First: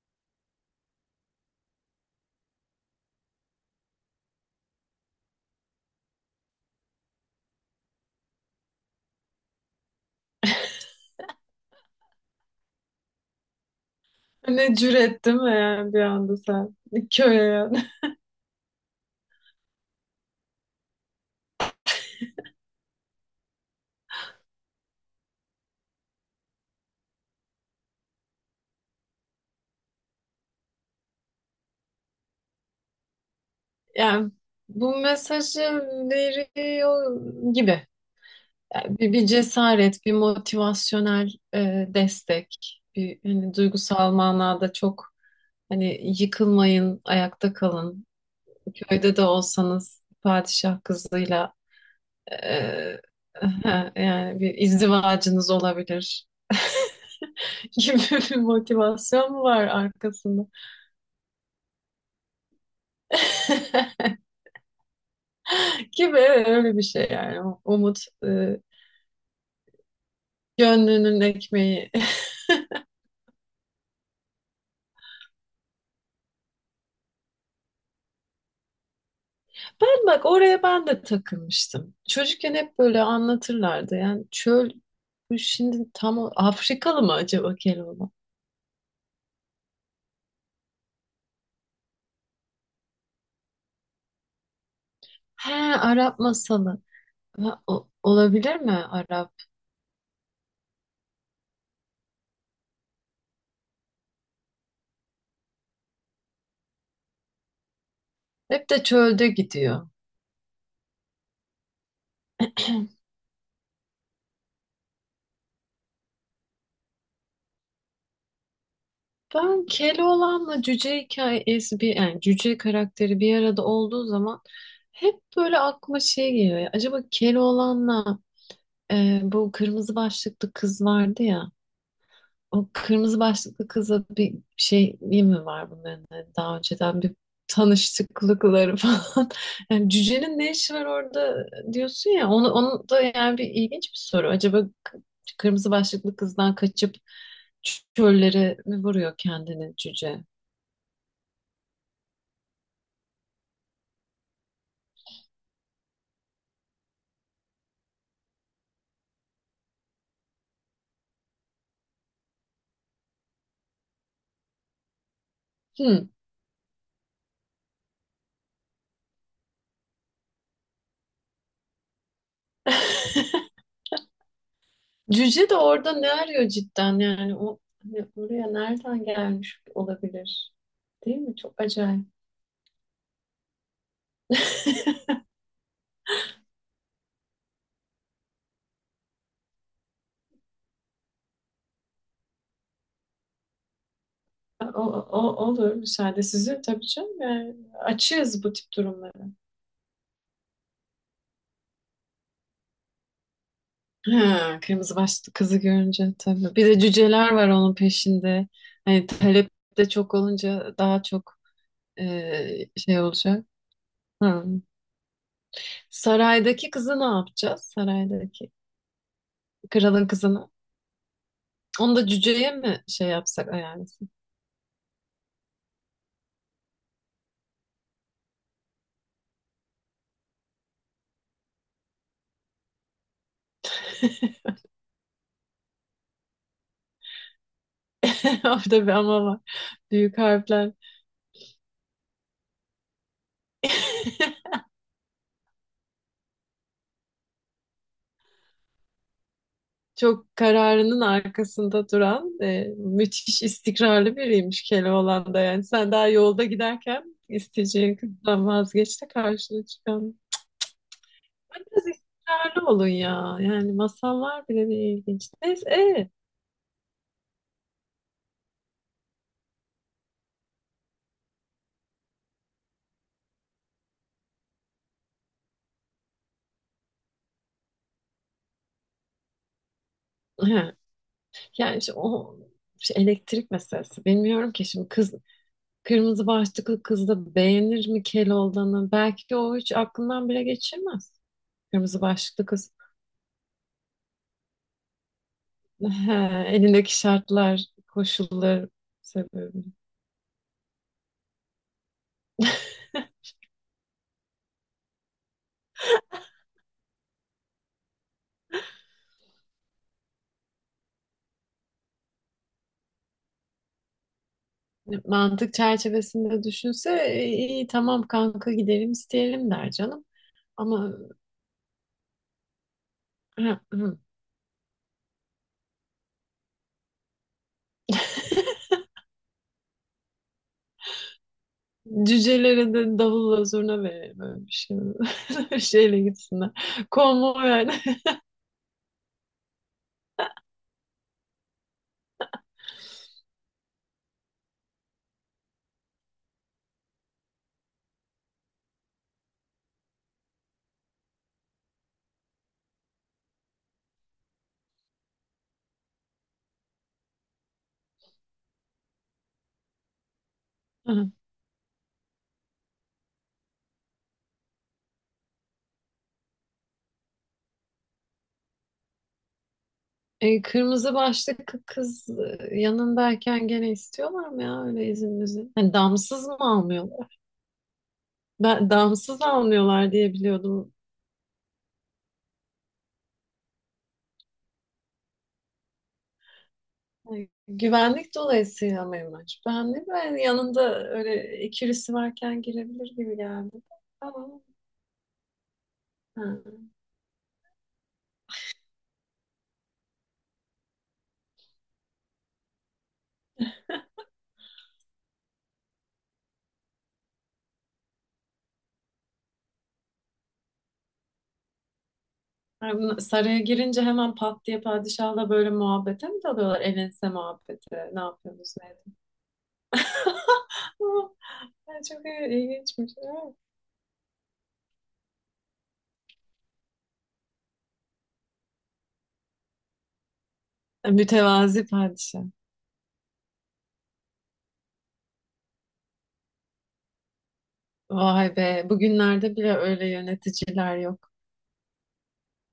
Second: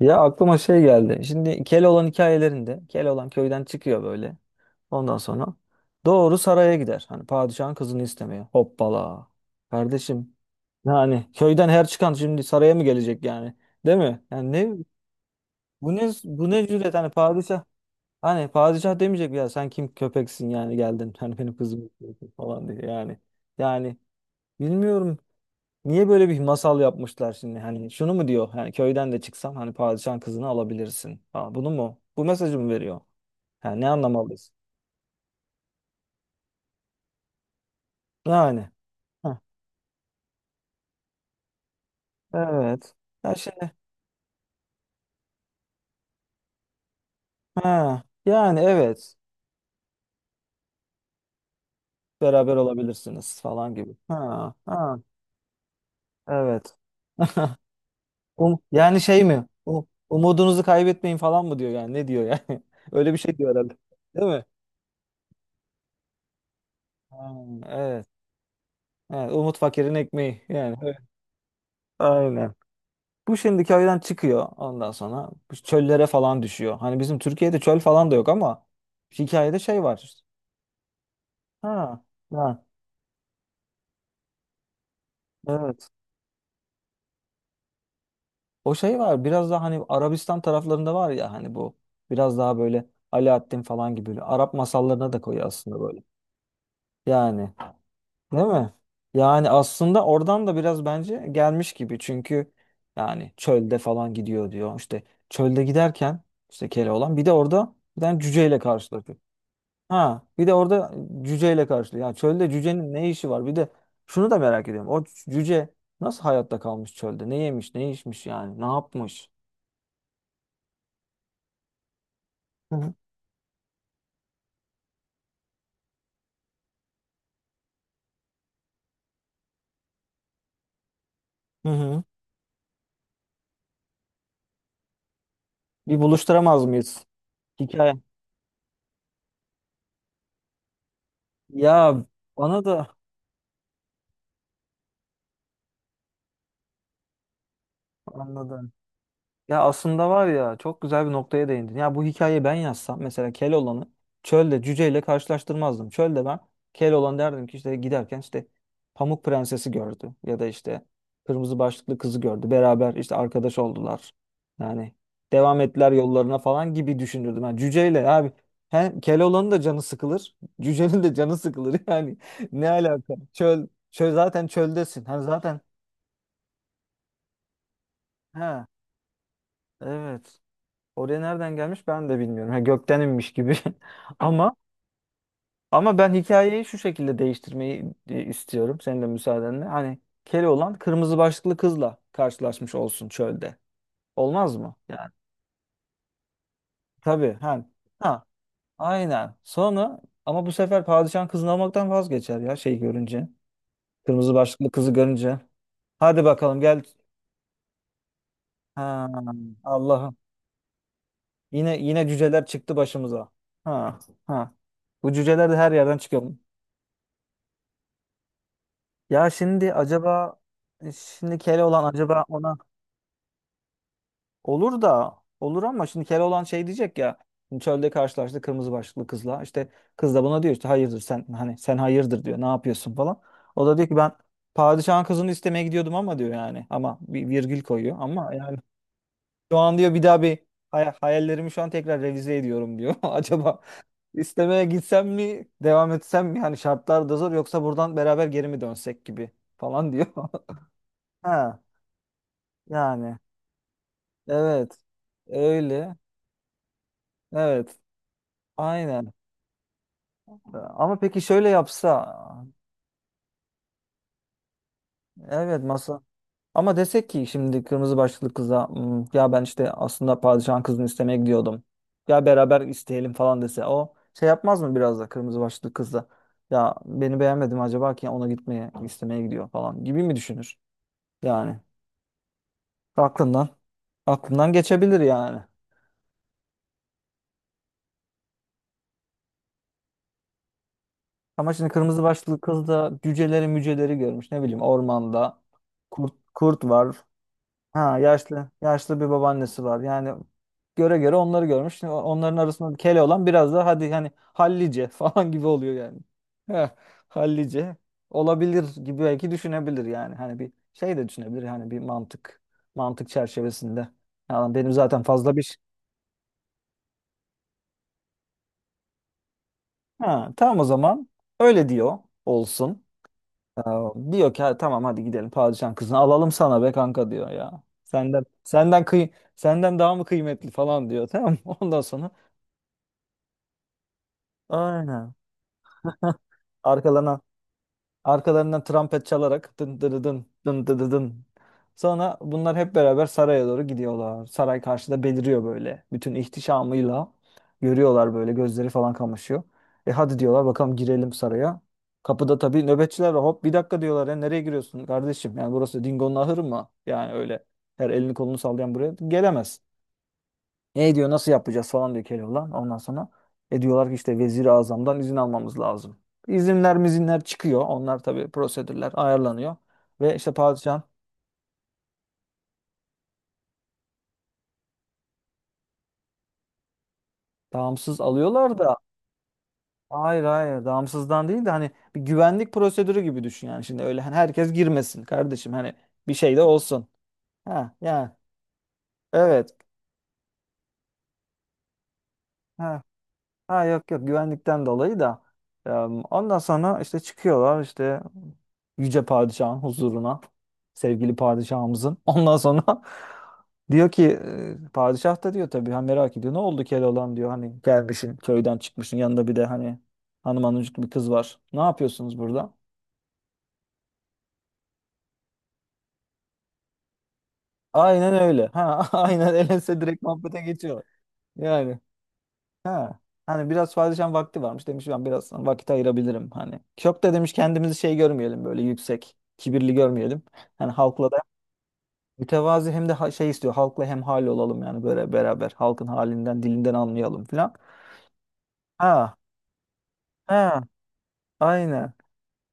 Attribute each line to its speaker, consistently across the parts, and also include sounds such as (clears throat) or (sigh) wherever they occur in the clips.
Speaker 1: Ya aklıma şey geldi. Şimdi Keloğlan hikayelerinde Keloğlan köyden çıkıyor böyle. Ondan sonra doğru saraya gider. Hani padişahın kızını istemiyor. Hoppala. Kardeşim
Speaker 2: (laughs)
Speaker 1: yani köyden her çıkan şimdi saraya mı gelecek yani? Değil mi? Yani ne
Speaker 2: Ne cüret değil mi yani
Speaker 1: bu
Speaker 2: bir
Speaker 1: ne
Speaker 2: anda
Speaker 1: bu ne
Speaker 2: sen
Speaker 1: cüret, hani
Speaker 2: köye
Speaker 1: padişah,
Speaker 2: yani.
Speaker 1: hani padişah demeyecek ya sen kim köpeksin, yani geldin (laughs) hani benim kızım istiyorsun" falan diye yani. Yani bilmiyorum, niye böyle bir masal yapmışlar şimdi? Hani şunu mu diyor? Yani köyden de çıksam hani padişahın kızını alabilirsin. Ha, bunu mu? Bu mesajı mı veriyor? Yani ne
Speaker 2: (laughs) Yani
Speaker 1: anlamalıyız?
Speaker 2: bu mesajı veriyor gibi.
Speaker 1: Yani.
Speaker 2: Yani bir
Speaker 1: Ha,
Speaker 2: cesaret, bir motivasyonel destek,
Speaker 1: evet.
Speaker 2: bir
Speaker 1: Ya
Speaker 2: hani
Speaker 1: şimdi.
Speaker 2: duygusal manada çok hani yıkılmayın, ayakta
Speaker 1: Ha,
Speaker 2: kalın.
Speaker 1: yani evet.
Speaker 2: Köyde de olsanız padişah kızıyla
Speaker 1: Beraber
Speaker 2: e,
Speaker 1: olabilirsiniz falan gibi.
Speaker 2: (laughs) yani
Speaker 1: Ha,
Speaker 2: bir
Speaker 1: ha,
Speaker 2: izdivacınız olabilir
Speaker 1: evet.
Speaker 2: (laughs)
Speaker 1: (laughs)
Speaker 2: gibi bir
Speaker 1: Yani şey
Speaker 2: motivasyon mu
Speaker 1: mi?
Speaker 2: var arkasında?
Speaker 1: Umudunuzu kaybetmeyin falan mı diyor yani? Ne diyor yani? (laughs) Öyle bir şey diyor herhalde.
Speaker 2: (laughs)
Speaker 1: Değil mi?
Speaker 2: gibi öyle bir şey
Speaker 1: Ha,
Speaker 2: yani. Umut
Speaker 1: evet.
Speaker 2: e,
Speaker 1: Evet. Umut fakirin ekmeği. Yani. Evet.
Speaker 2: gönlünün ekmeği. (laughs)
Speaker 1: Aynen. Bu şimdi köyden çıkıyor, ondan sonra bu çöllere falan düşüyor. Hani bizim Türkiye'de çöl falan da yok ama hikayede şey var.
Speaker 2: Ben
Speaker 1: İşte.
Speaker 2: bak oraya ben de takılmıştım.
Speaker 1: Ha,
Speaker 2: Çocukken
Speaker 1: ha,
Speaker 2: hep böyle anlatırlardı. Yani çöl bu şimdi
Speaker 1: evet.
Speaker 2: tam Afrikalı mı acaba Keloğlan?
Speaker 1: O şey var, biraz daha hani Arabistan taraflarında var ya, hani bu biraz daha böyle Alaaddin falan gibi böyle Arap masallarına da koyuyor
Speaker 2: He,
Speaker 1: aslında böyle.
Speaker 2: Arap masalı.
Speaker 1: Yani
Speaker 2: Ha,
Speaker 1: değil
Speaker 2: olabilir mi
Speaker 1: mi?
Speaker 2: Arap?
Speaker 1: Yani aslında oradan da biraz bence gelmiş gibi, çünkü yani çölde falan gidiyor diyor. İşte çölde giderken işte Keloğlan bir de orada bir tane cüceyle
Speaker 2: Hep de
Speaker 1: karşılaşıyor.
Speaker 2: çölde gidiyor.
Speaker 1: Ha, bir de orada cüceyle karşılıyor. Ya çölde cücenin
Speaker 2: (clears throat)
Speaker 1: ne işi var? Bir de şunu da merak ediyorum. O cüce nasıl hayatta kalmış çölde? Ne yemiş, ne içmiş yani? Ne yapmış?
Speaker 2: Ben Keloğlan'la cüce hikayesi bir yani cüce
Speaker 1: Hı hı.
Speaker 2: karakteri bir arada olduğu zaman hep böyle aklıma şey geliyor. Ya, acaba Keloğlan'la bu kırmızı başlıklı kız vardı ya.
Speaker 1: Hı hı.
Speaker 2: O kırmızı başlıklı kızla bir şey iyi mi var
Speaker 1: Bir
Speaker 2: bunların? Hani daha
Speaker 1: buluşturamaz
Speaker 2: önceden
Speaker 1: mıyız?
Speaker 2: bir
Speaker 1: Hikaye.
Speaker 2: tanıştıklıkları (laughs) falan. Yani cücenin ne işi var orada
Speaker 1: Ya
Speaker 2: diyorsun ya. Onu,
Speaker 1: bana
Speaker 2: onu
Speaker 1: da
Speaker 2: da yani bir ilginç bir soru. Acaba kırmızı başlıklı kızdan kaçıp çöllere
Speaker 1: anladım.
Speaker 2: mi vuruyor
Speaker 1: Ya
Speaker 2: kendini
Speaker 1: aslında
Speaker 2: cüce?
Speaker 1: var ya, çok güzel bir noktaya değindin. Ya bu hikayeyi ben yazsam mesela Keloğlan'ı çölde cüceyle karşılaştırmazdım. Çölde ben Keloğlan derdim ki işte giderken işte Pamuk Prensesi gördü ya da işte kırmızı başlıklı kızı gördü. Beraber işte arkadaş oldular. Yani devam ettiler
Speaker 2: Hmm.
Speaker 1: yollarına falan gibi düşünürdüm. Yani cüceyle abi hem Keloğlan'ın da canı sıkılır. (laughs) Cücenin de canı sıkılır. (laughs) Yani ne alaka?
Speaker 2: (laughs)
Speaker 1: Çöl, çöl zaten çöldesin. Hani
Speaker 2: Cüce de
Speaker 1: zaten
Speaker 2: orada ne arıyor cidden yani o hani oraya
Speaker 1: ha
Speaker 2: nereden gelmiş
Speaker 1: evet.
Speaker 2: olabilir? Değil
Speaker 1: Oraya
Speaker 2: mi?
Speaker 1: nereden
Speaker 2: Çok
Speaker 1: gelmiş
Speaker 2: acayip.
Speaker 1: ben de bilmiyorum. Ha, gökten inmiş gibi. (laughs) Ama
Speaker 2: (laughs)
Speaker 1: ama ben hikayeyi şu şekilde değiştirmeyi istiyorum. Senin de müsaadenle. Hani Keloğlan kırmızı başlıklı kızla karşılaşmış olsun çölde. Olmaz mı?
Speaker 2: O,
Speaker 1: Yani
Speaker 2: olur, müsaade sizin tabii canım.
Speaker 1: tabii.
Speaker 2: Yani
Speaker 1: Ha, ha
Speaker 2: açığız bu tip durumlara.
Speaker 1: aynen. Sonra ama bu sefer padişahın kızını almaktan vazgeçer ya şey görünce. Kırmızı
Speaker 2: Ha,
Speaker 1: başlıklı kızı
Speaker 2: kırmızı başlı
Speaker 1: görünce.
Speaker 2: kızı görünce
Speaker 1: Hadi
Speaker 2: tabii.
Speaker 1: bakalım
Speaker 2: Bir de
Speaker 1: gel.
Speaker 2: cüceler var onun peşinde. Hani
Speaker 1: Ha,
Speaker 2: talep de çok
Speaker 1: Allah'ım.
Speaker 2: olunca daha çok
Speaker 1: Yine cüceler çıktı
Speaker 2: şey
Speaker 1: başımıza.
Speaker 2: olacak.
Speaker 1: Ha,
Speaker 2: Hı.
Speaker 1: ha. Bu cüceler de her yerden çıkıyor.
Speaker 2: Saraydaki kızı ne yapacağız? Saraydaki
Speaker 1: Ya şimdi
Speaker 2: kralın
Speaker 1: acaba
Speaker 2: kızını.
Speaker 1: şimdi Keloğlan
Speaker 2: Onu da
Speaker 1: acaba
Speaker 2: cüceye
Speaker 1: ona
Speaker 2: mi şey yapsak ayarlasın?
Speaker 1: olur da olur, ama şimdi Keloğlan şey diyecek ya, şimdi çölde karşılaştı kırmızı başlıklı kızla, işte kız da buna diyor işte hayırdır sen, hani sen hayırdır diyor, ne yapıyorsun falan. O da diyor ki ben
Speaker 2: (laughs)
Speaker 1: padişahın kızını istemeye gidiyordum ama diyor, yani ama bir virgül koyuyor ama, yani
Speaker 2: Orada bir ama var.
Speaker 1: şu an diyor bir
Speaker 2: Büyük
Speaker 1: daha bir
Speaker 2: harfler.
Speaker 1: hayallerimi şu an tekrar revize ediyorum diyor. (laughs) Acaba
Speaker 2: (laughs)
Speaker 1: istemeye gitsem mi, devam etsem mi, hani şartlar da zor, yoksa buradan beraber geri mi dönsek gibi falan diyor. (laughs)
Speaker 2: Çok kararının
Speaker 1: Ha.
Speaker 2: arkasında duran,
Speaker 1: Yani
Speaker 2: müthiş istikrarlı biriymiş
Speaker 1: evet,
Speaker 2: Keloğlan yani. Sen
Speaker 1: öyle,
Speaker 2: daha yolda giderken
Speaker 1: evet,
Speaker 2: isteyeceğin kızdan vazgeç de
Speaker 1: aynen,
Speaker 2: karşına çıkan.
Speaker 1: ama peki şöyle
Speaker 2: Biraz
Speaker 1: yapsa,
Speaker 2: istikrarlı olun ya. Yani masallar bile bir ilginç.
Speaker 1: evet
Speaker 2: Neyse,
Speaker 1: masa, ama desek ki şimdi kırmızı başlıklı kıza "Hmm, ya ben işte aslında padişahın kızını istemeye gidiyordum, ya beraber isteyelim falan dese, o şey yapmaz mı biraz da kırmızı başlıklı kızla, ya beni beğenmedim acaba ki ona gitmeye istemeye gidiyor falan gibi mi düşünür,
Speaker 2: he,
Speaker 1: yani
Speaker 2: yani işte o işte
Speaker 1: aklından
Speaker 2: elektrik meselesi. Bilmiyorum
Speaker 1: aklından
Speaker 2: ki şimdi
Speaker 1: geçebilir
Speaker 2: kız
Speaker 1: yani.
Speaker 2: kırmızı başlıklı kız da beğenir mi Keloğlan'ı? Belki o hiç aklından bile geçirmez.
Speaker 1: Ama şimdi
Speaker 2: Kırmızı
Speaker 1: kırmızı başlı
Speaker 2: başlıklı
Speaker 1: kız
Speaker 2: kız.
Speaker 1: da cüceleri müceleri görmüş. Ne bileyim ormanda
Speaker 2: He,
Speaker 1: kurt var.
Speaker 2: elindeki şartlar,
Speaker 1: Ha yaşlı
Speaker 2: koşullar
Speaker 1: yaşlı bir babaannesi
Speaker 2: sebebi.
Speaker 1: var. Yani göre göre onları görmüş. Şimdi onların arasında kele olan biraz da hadi hani hallice (laughs) falan gibi oluyor yani. Heh, hallice olabilir
Speaker 2: (laughs)
Speaker 1: gibi belki düşünebilir yani. Hani bir şey de düşünebilir hani bir mantık çerçevesinde. Yani benim zaten fazla bir
Speaker 2: Mantık
Speaker 1: şey.
Speaker 2: çerçevesinde düşünse "E, iyi tamam kanka gidelim isteyelim" der canım.
Speaker 1: Ha, tamam o
Speaker 2: Ama
Speaker 1: zaman
Speaker 2: (laughs)
Speaker 1: öyle diyor olsun.
Speaker 2: hı,
Speaker 1: Ya
Speaker 2: hı,
Speaker 1: diyor ki "Ha, tamam hadi gidelim padişahın kızını alalım sana be kanka diyor ya. Senden kıy senden daha mı kıymetli falan diyor tamam mı? (laughs) Ondan sonra
Speaker 2: cücelere de davulla zurna verelim öyle bir şey.
Speaker 1: aynen.
Speaker 2: (laughs) Öyle bir şeyle
Speaker 1: (laughs)
Speaker 2: gitsinler.
Speaker 1: Arkalarına
Speaker 2: Konvoy yani. (laughs)
Speaker 1: arkalarından trompet çalarak dın dın dın dın dın dın. Dın. Sonra bunlar hep beraber saraya doğru gidiyorlar. Saray karşıda beliriyor böyle. Bütün ihtişamıyla görüyorlar böyle, gözleri falan kamaşıyor. E hadi diyorlar bakalım girelim saraya. Kapıda tabii nöbetçiler var. Hop bir dakika diyorlar ya, nereye giriyorsun kardeşim? Yani burası Dingo'nun ahırı mı? Yani öyle her elini kolunu sallayan buraya gelemez. E diyor
Speaker 2: Hı.
Speaker 1: nasıl yapacağız falan diyor Keloğlan. Ondan sonra e diyorlar ki işte Vezir-i Azam'dan izin almamız lazım. İzinler mizinler çıkıyor. Onlar tabii prosedürler ayarlanıyor. Ve işte
Speaker 2: E,
Speaker 1: padişah
Speaker 2: kırmızı başlıklı kız yanındayken gene istiyorlar mı ya öyle izin müzin? Hani damsız mı almıyorlar?
Speaker 1: damsız alıyorlar
Speaker 2: Ben
Speaker 1: da,
Speaker 2: damsız almıyorlar diye
Speaker 1: hayır hayır
Speaker 2: biliyordum.
Speaker 1: damsızdan değil de hani bir güvenlik prosedürü gibi düşün yani. Şimdi öyle hani herkes girmesin kardeşim, hani bir şey de olsun.
Speaker 2: Ay,
Speaker 1: Ha yani
Speaker 2: güvenlik dolayısıyla mıymış?
Speaker 1: evet.
Speaker 2: Ben de ben yanında öyle ikilisi varken
Speaker 1: Ha.
Speaker 2: girebilir gibi geldi.
Speaker 1: Ha yok yok,
Speaker 2: Tamam.
Speaker 1: güvenlikten dolayı da Eee,
Speaker 2: Ha.
Speaker 1: ondan sonra işte çıkıyorlar işte yüce padişahın huzuruna, sevgili padişahımızın, ondan sonra (laughs) diyor ki padişah da diyor tabii, ha merak ediyor ne oldu Keloğlan diyor hani gelmişsin köyden çıkmışsın yanında bir de hani hanım hanımcık bir kız var ne yapıyorsunuz burada,
Speaker 2: Ha, saraya girince hemen pat diye padişahla böyle muhabbete mi dalıyorlar? El muhabbeti. Ne
Speaker 1: aynen öyle
Speaker 2: yapıyorsunuz? Ne
Speaker 1: ha (laughs)
Speaker 2: edin?
Speaker 1: aynen elense direkt muhabbete geçiyor
Speaker 2: (laughs)
Speaker 1: yani.
Speaker 2: Ay, çok ilginçmiş.
Speaker 1: Ha.
Speaker 2: Ha.
Speaker 1: Hani biraz padişahın vakti varmış, demiş ben biraz vakit ayırabilirim hani. Çok da demiş kendimizi şey görmeyelim böyle yüksek, kibirli görmeyelim. Hani halkla da
Speaker 2: Mütevazi padişah.
Speaker 1: mütevazi, hem de şey istiyor halkla hem hal olalım yani, böyle beraber halkın halinden dilinden anlayalım filan.
Speaker 2: Vay be.
Speaker 1: Ha
Speaker 2: Bugünlerde bile öyle
Speaker 1: ha
Speaker 2: yöneticiler yok.
Speaker 1: aynen.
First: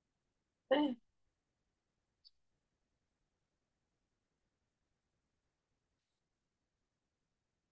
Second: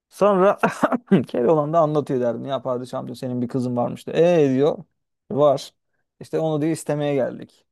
Speaker 1: Sonra
Speaker 2: Eh,
Speaker 1: (laughs) Keloğlan da anlatıyor derdim ya padişahım diyor senin bir kızın varmış diyor. E diyor var. İşte onu diyor istemeye geldik.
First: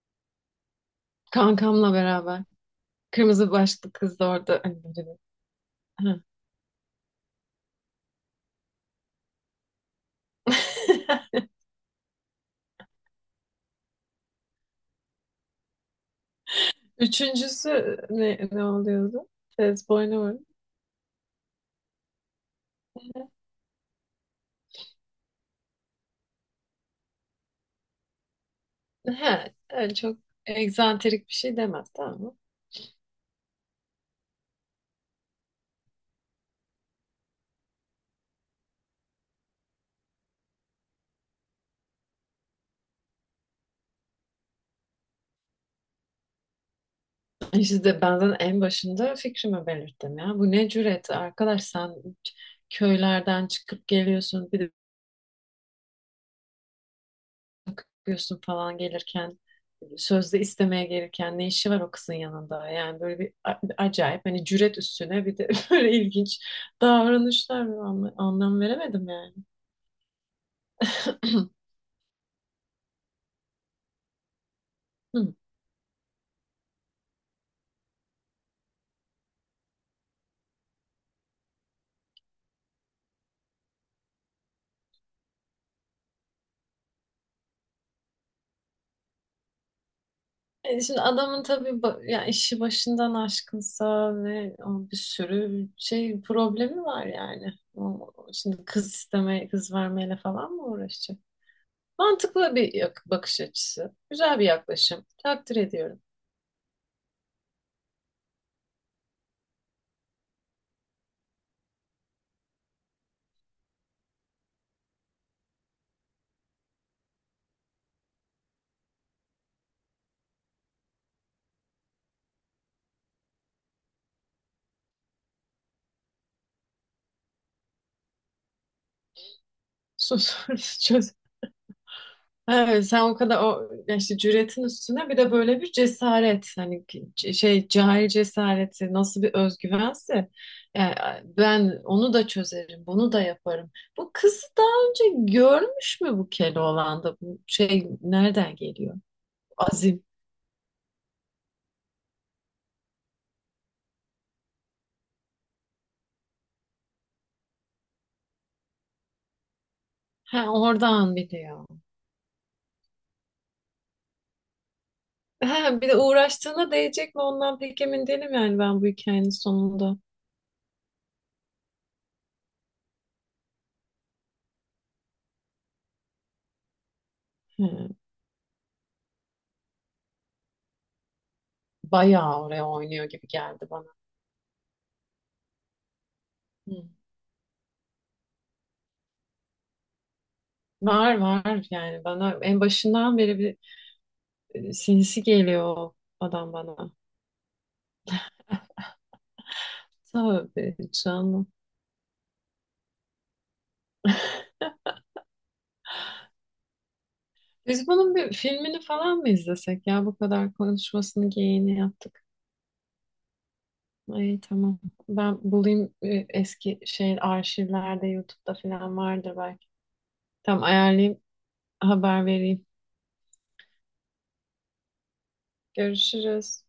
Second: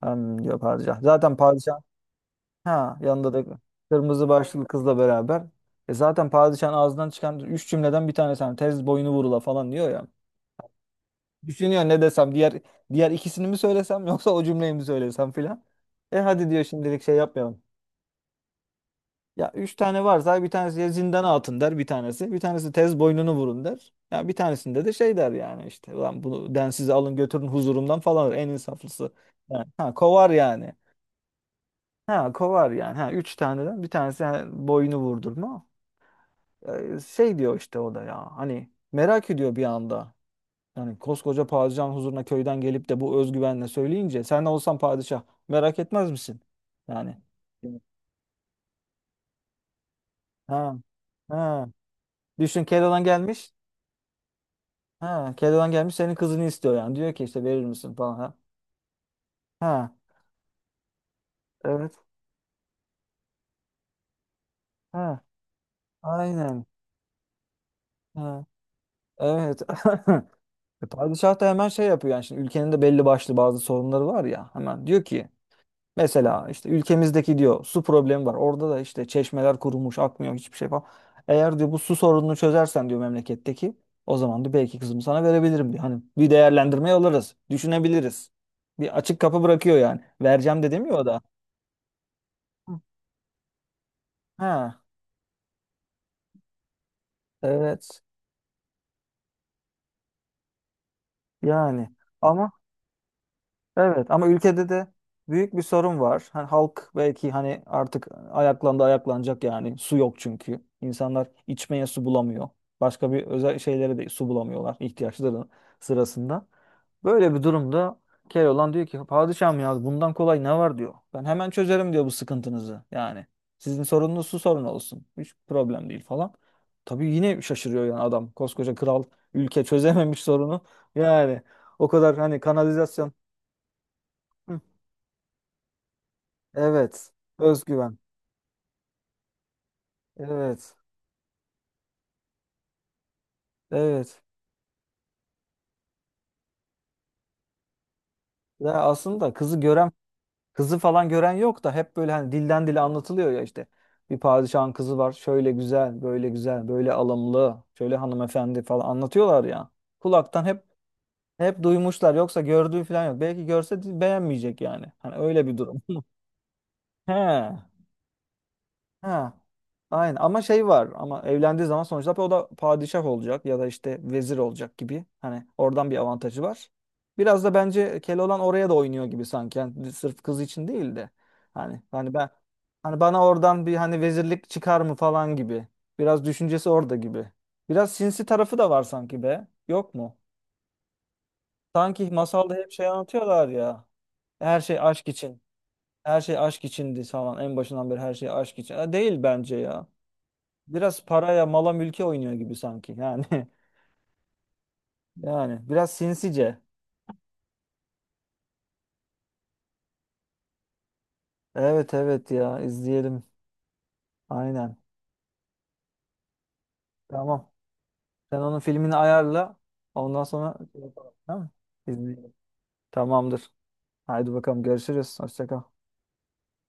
Speaker 1: Hem diyor padişah. Zaten padişah
Speaker 2: kankamla beraber.
Speaker 1: ha, yanında da
Speaker 2: Kırmızı başlı kız
Speaker 1: kırmızı
Speaker 2: da orada.
Speaker 1: başlıklı
Speaker 2: Ay,
Speaker 1: kızla
Speaker 2: böyle bir-
Speaker 1: beraber. E
Speaker 2: Ha.
Speaker 1: zaten padişahın ağzından çıkan üç cümleden bir tanesi hani tez boynu vurula falan diyor ya.
Speaker 2: (laughs)
Speaker 1: Düşünüyor ne desem, diğer ikisini mi söylesem yoksa o cümleyi mi söylesem filan. E hadi diyor şimdilik şey yapmayalım.
Speaker 2: Üçüncüsü ne oluyordu?
Speaker 1: Ya üç
Speaker 2: Tez
Speaker 1: tane
Speaker 2: boynu mu?
Speaker 1: varsa bir tanesi ya zindana atın der bir tanesi. Bir tanesi tez boynunu vurun der. Ya bir tanesinde de şey der yani işte. Ulan bunu densiz alın götürün huzurumdan falan der. En insaflısı.
Speaker 2: He,
Speaker 1: Yani, ha
Speaker 2: öyle çok
Speaker 1: kovar yani.
Speaker 2: egzantrik bir şey demez tamam
Speaker 1: Ha
Speaker 2: mı?
Speaker 1: kovar yani. Ha üç taneden bir tanesi yani boynu vurdurma. E, şey diyor işte o da ya hani merak ediyor bir anda. Yani koskoca padişahın huzuruna köyden gelip de bu özgüvenle söyleyince sen olsan padişah merak etmez misin? Yani
Speaker 2: İşte de benden en başında fikrimi belirttim ya. Bu ne
Speaker 1: ha
Speaker 2: cüret arkadaş
Speaker 1: ha
Speaker 2: sen
Speaker 1: düşün Keloğlan
Speaker 2: köylerden
Speaker 1: gelmiş.
Speaker 2: çıkıp geliyorsun bir de
Speaker 1: Ha Keloğlan gelmiş senin kızını istiyor yani. Diyor ki işte verir misin falan. Ha,
Speaker 2: bakıyorsun falan gelirken
Speaker 1: ha
Speaker 2: sözde istemeye gelirken ne işi var
Speaker 1: evet.
Speaker 2: o kızın yanında? Yani böyle bir acayip hani cüret
Speaker 1: Ha
Speaker 2: üstüne bir de (laughs) böyle ilginç
Speaker 1: aynen.
Speaker 2: davranışlar
Speaker 1: Ha
Speaker 2: anlam veremedim yani.
Speaker 1: evet. (laughs) E, padişah da hemen şey yapıyor yani, şimdi ülkenin de belli başlı bazı sorunları var ya, hemen diyor ki
Speaker 2: (clears throat)
Speaker 1: mesela işte ülkemizdeki diyor su problemi var. Orada da işte çeşmeler kurumuş, akmıyor hiçbir şey falan. Eğer diyor bu su sorununu çözersen diyor memleketteki, o zaman da belki kızımı sana verebilirim diyor. Hani bir değerlendirmeye alırız, düşünebiliriz. Bir açık kapı bırakıyor yani. Vereceğim de
Speaker 2: E,
Speaker 1: demiyor
Speaker 2: şimdi
Speaker 1: o da.
Speaker 2: adamın tabii ya işi
Speaker 1: Hı.
Speaker 2: başından aşkınsa ve
Speaker 1: Ha,
Speaker 2: o bir sürü şey problemi var yani.
Speaker 1: evet
Speaker 2: O, şimdi kız istemeye, kız vermeyle falan mı uğraşacak?
Speaker 1: yani ama
Speaker 2: Mantıklı bir bakış açısı.
Speaker 1: evet ama
Speaker 2: Güzel bir
Speaker 1: ülkede de
Speaker 2: yaklaşım.
Speaker 1: büyük
Speaker 2: Takdir
Speaker 1: bir sorun
Speaker 2: ediyorum.
Speaker 1: var. Hani halk belki hani artık ayaklandı ayaklanacak yani. Su yok çünkü. İnsanlar içmeye su bulamıyor. Başka bir özel şeylere de su bulamıyorlar ihtiyaçları sırasında. Böyle bir durumda Keloğlan diyor ki padişahım ya bundan kolay ne var diyor. Ben hemen çözerim diyor bu sıkıntınızı yani. Sizin sorununuz su sorunu olsun. Hiç problem değil falan. Tabii yine şaşırıyor yani adam. Koskoca kral, ülke çözememiş
Speaker 2: Sorunu
Speaker 1: sorunu.
Speaker 2: (laughs) çöz.
Speaker 1: Yani o kadar hani
Speaker 2: Evet, sen
Speaker 1: kanalizasyon.
Speaker 2: o kadar o ya işte cüretin üstüne bir de böyle bir cesaret hani
Speaker 1: Evet.
Speaker 2: şey
Speaker 1: Özgüven.
Speaker 2: cahil cesareti nasıl bir özgüvense
Speaker 1: Evet.
Speaker 2: yani ben onu da çözerim bunu da yaparım. Bu
Speaker 1: Evet.
Speaker 2: kızı daha önce görmüş mü bu Keloğlan'da bu şey nereden
Speaker 1: Ya
Speaker 2: geliyor?
Speaker 1: aslında kızı gören,
Speaker 2: Azim.
Speaker 1: kızı falan gören yok da hep böyle hani dilden dile anlatılıyor ya işte. Bir padişahın kızı var. Şöyle güzel, böyle güzel, böyle alımlı, şöyle hanımefendi falan anlatıyorlar ya. Kulaktan
Speaker 2: Ha,
Speaker 1: hep
Speaker 2: oradan
Speaker 1: hep
Speaker 2: biliyor.
Speaker 1: duymuşlar, yoksa gördüğü falan yok. Belki görse de beğenmeyecek yani. Hani öyle bir durum.
Speaker 2: Ha bir de uğraştığına
Speaker 1: (laughs) He.
Speaker 2: değecek mi ondan pek emin değilim yani ben bu hikayenin
Speaker 1: Ha.
Speaker 2: sonunda.
Speaker 1: Aynen ama şey var, ama evlendiği zaman sonuçta o da padişah olacak ya da işte vezir olacak gibi. Hani oradan bir avantajı var. Biraz da
Speaker 2: Hı,
Speaker 1: bence Keloğlan oraya da oynuyor gibi sanki. Yani sırf kız için değil de. Hani ben
Speaker 2: bayağı oraya
Speaker 1: hani
Speaker 2: oynuyor
Speaker 1: bana
Speaker 2: gibi
Speaker 1: oradan
Speaker 2: geldi
Speaker 1: bir
Speaker 2: bana.
Speaker 1: hani vezirlik çıkar mı falan gibi. Biraz düşüncesi
Speaker 2: Hı.
Speaker 1: orada gibi. Biraz sinsi tarafı da var sanki be. Yok mu?
Speaker 2: Var var, yani
Speaker 1: Sanki
Speaker 2: bana
Speaker 1: masalda
Speaker 2: en
Speaker 1: hep şey
Speaker 2: başından beri
Speaker 1: anlatıyorlar
Speaker 2: bir
Speaker 1: ya. Her şey aşk
Speaker 2: sinsi
Speaker 1: için.
Speaker 2: geliyor o
Speaker 1: Her şey
Speaker 2: adam
Speaker 1: aşk
Speaker 2: bana.
Speaker 1: içindi falan. En başından beri her şey aşk için. Ha, değil bence ya.
Speaker 2: Tabii
Speaker 1: Biraz paraya,
Speaker 2: canım.
Speaker 1: mala, mülke oynuyor gibi sanki. Yani (laughs) yani biraz sinsice.
Speaker 2: Biz bunun bir filmini falan mı izlesek ya bu kadar konuşmasını geyiğini
Speaker 1: Evet
Speaker 2: yaptık.
Speaker 1: evet ya izleyelim.
Speaker 2: Ay
Speaker 1: Aynen.
Speaker 2: tamam. Ben bulayım eski şey
Speaker 1: Tamam.
Speaker 2: arşivlerde
Speaker 1: Sen
Speaker 2: YouTube'da
Speaker 1: onun filmini
Speaker 2: falan vardır
Speaker 1: ayarla.
Speaker 2: belki.
Speaker 1: Ondan sonra
Speaker 2: Tamam,
Speaker 1: şey yapalım,
Speaker 2: ayarlayayım
Speaker 1: tamam mı?
Speaker 2: haber
Speaker 1: İzleyelim.
Speaker 2: vereyim.
Speaker 1: Tamamdır. Haydi bakalım görüşürüz. Hoşça kal.
Speaker 2: Görüşürüz.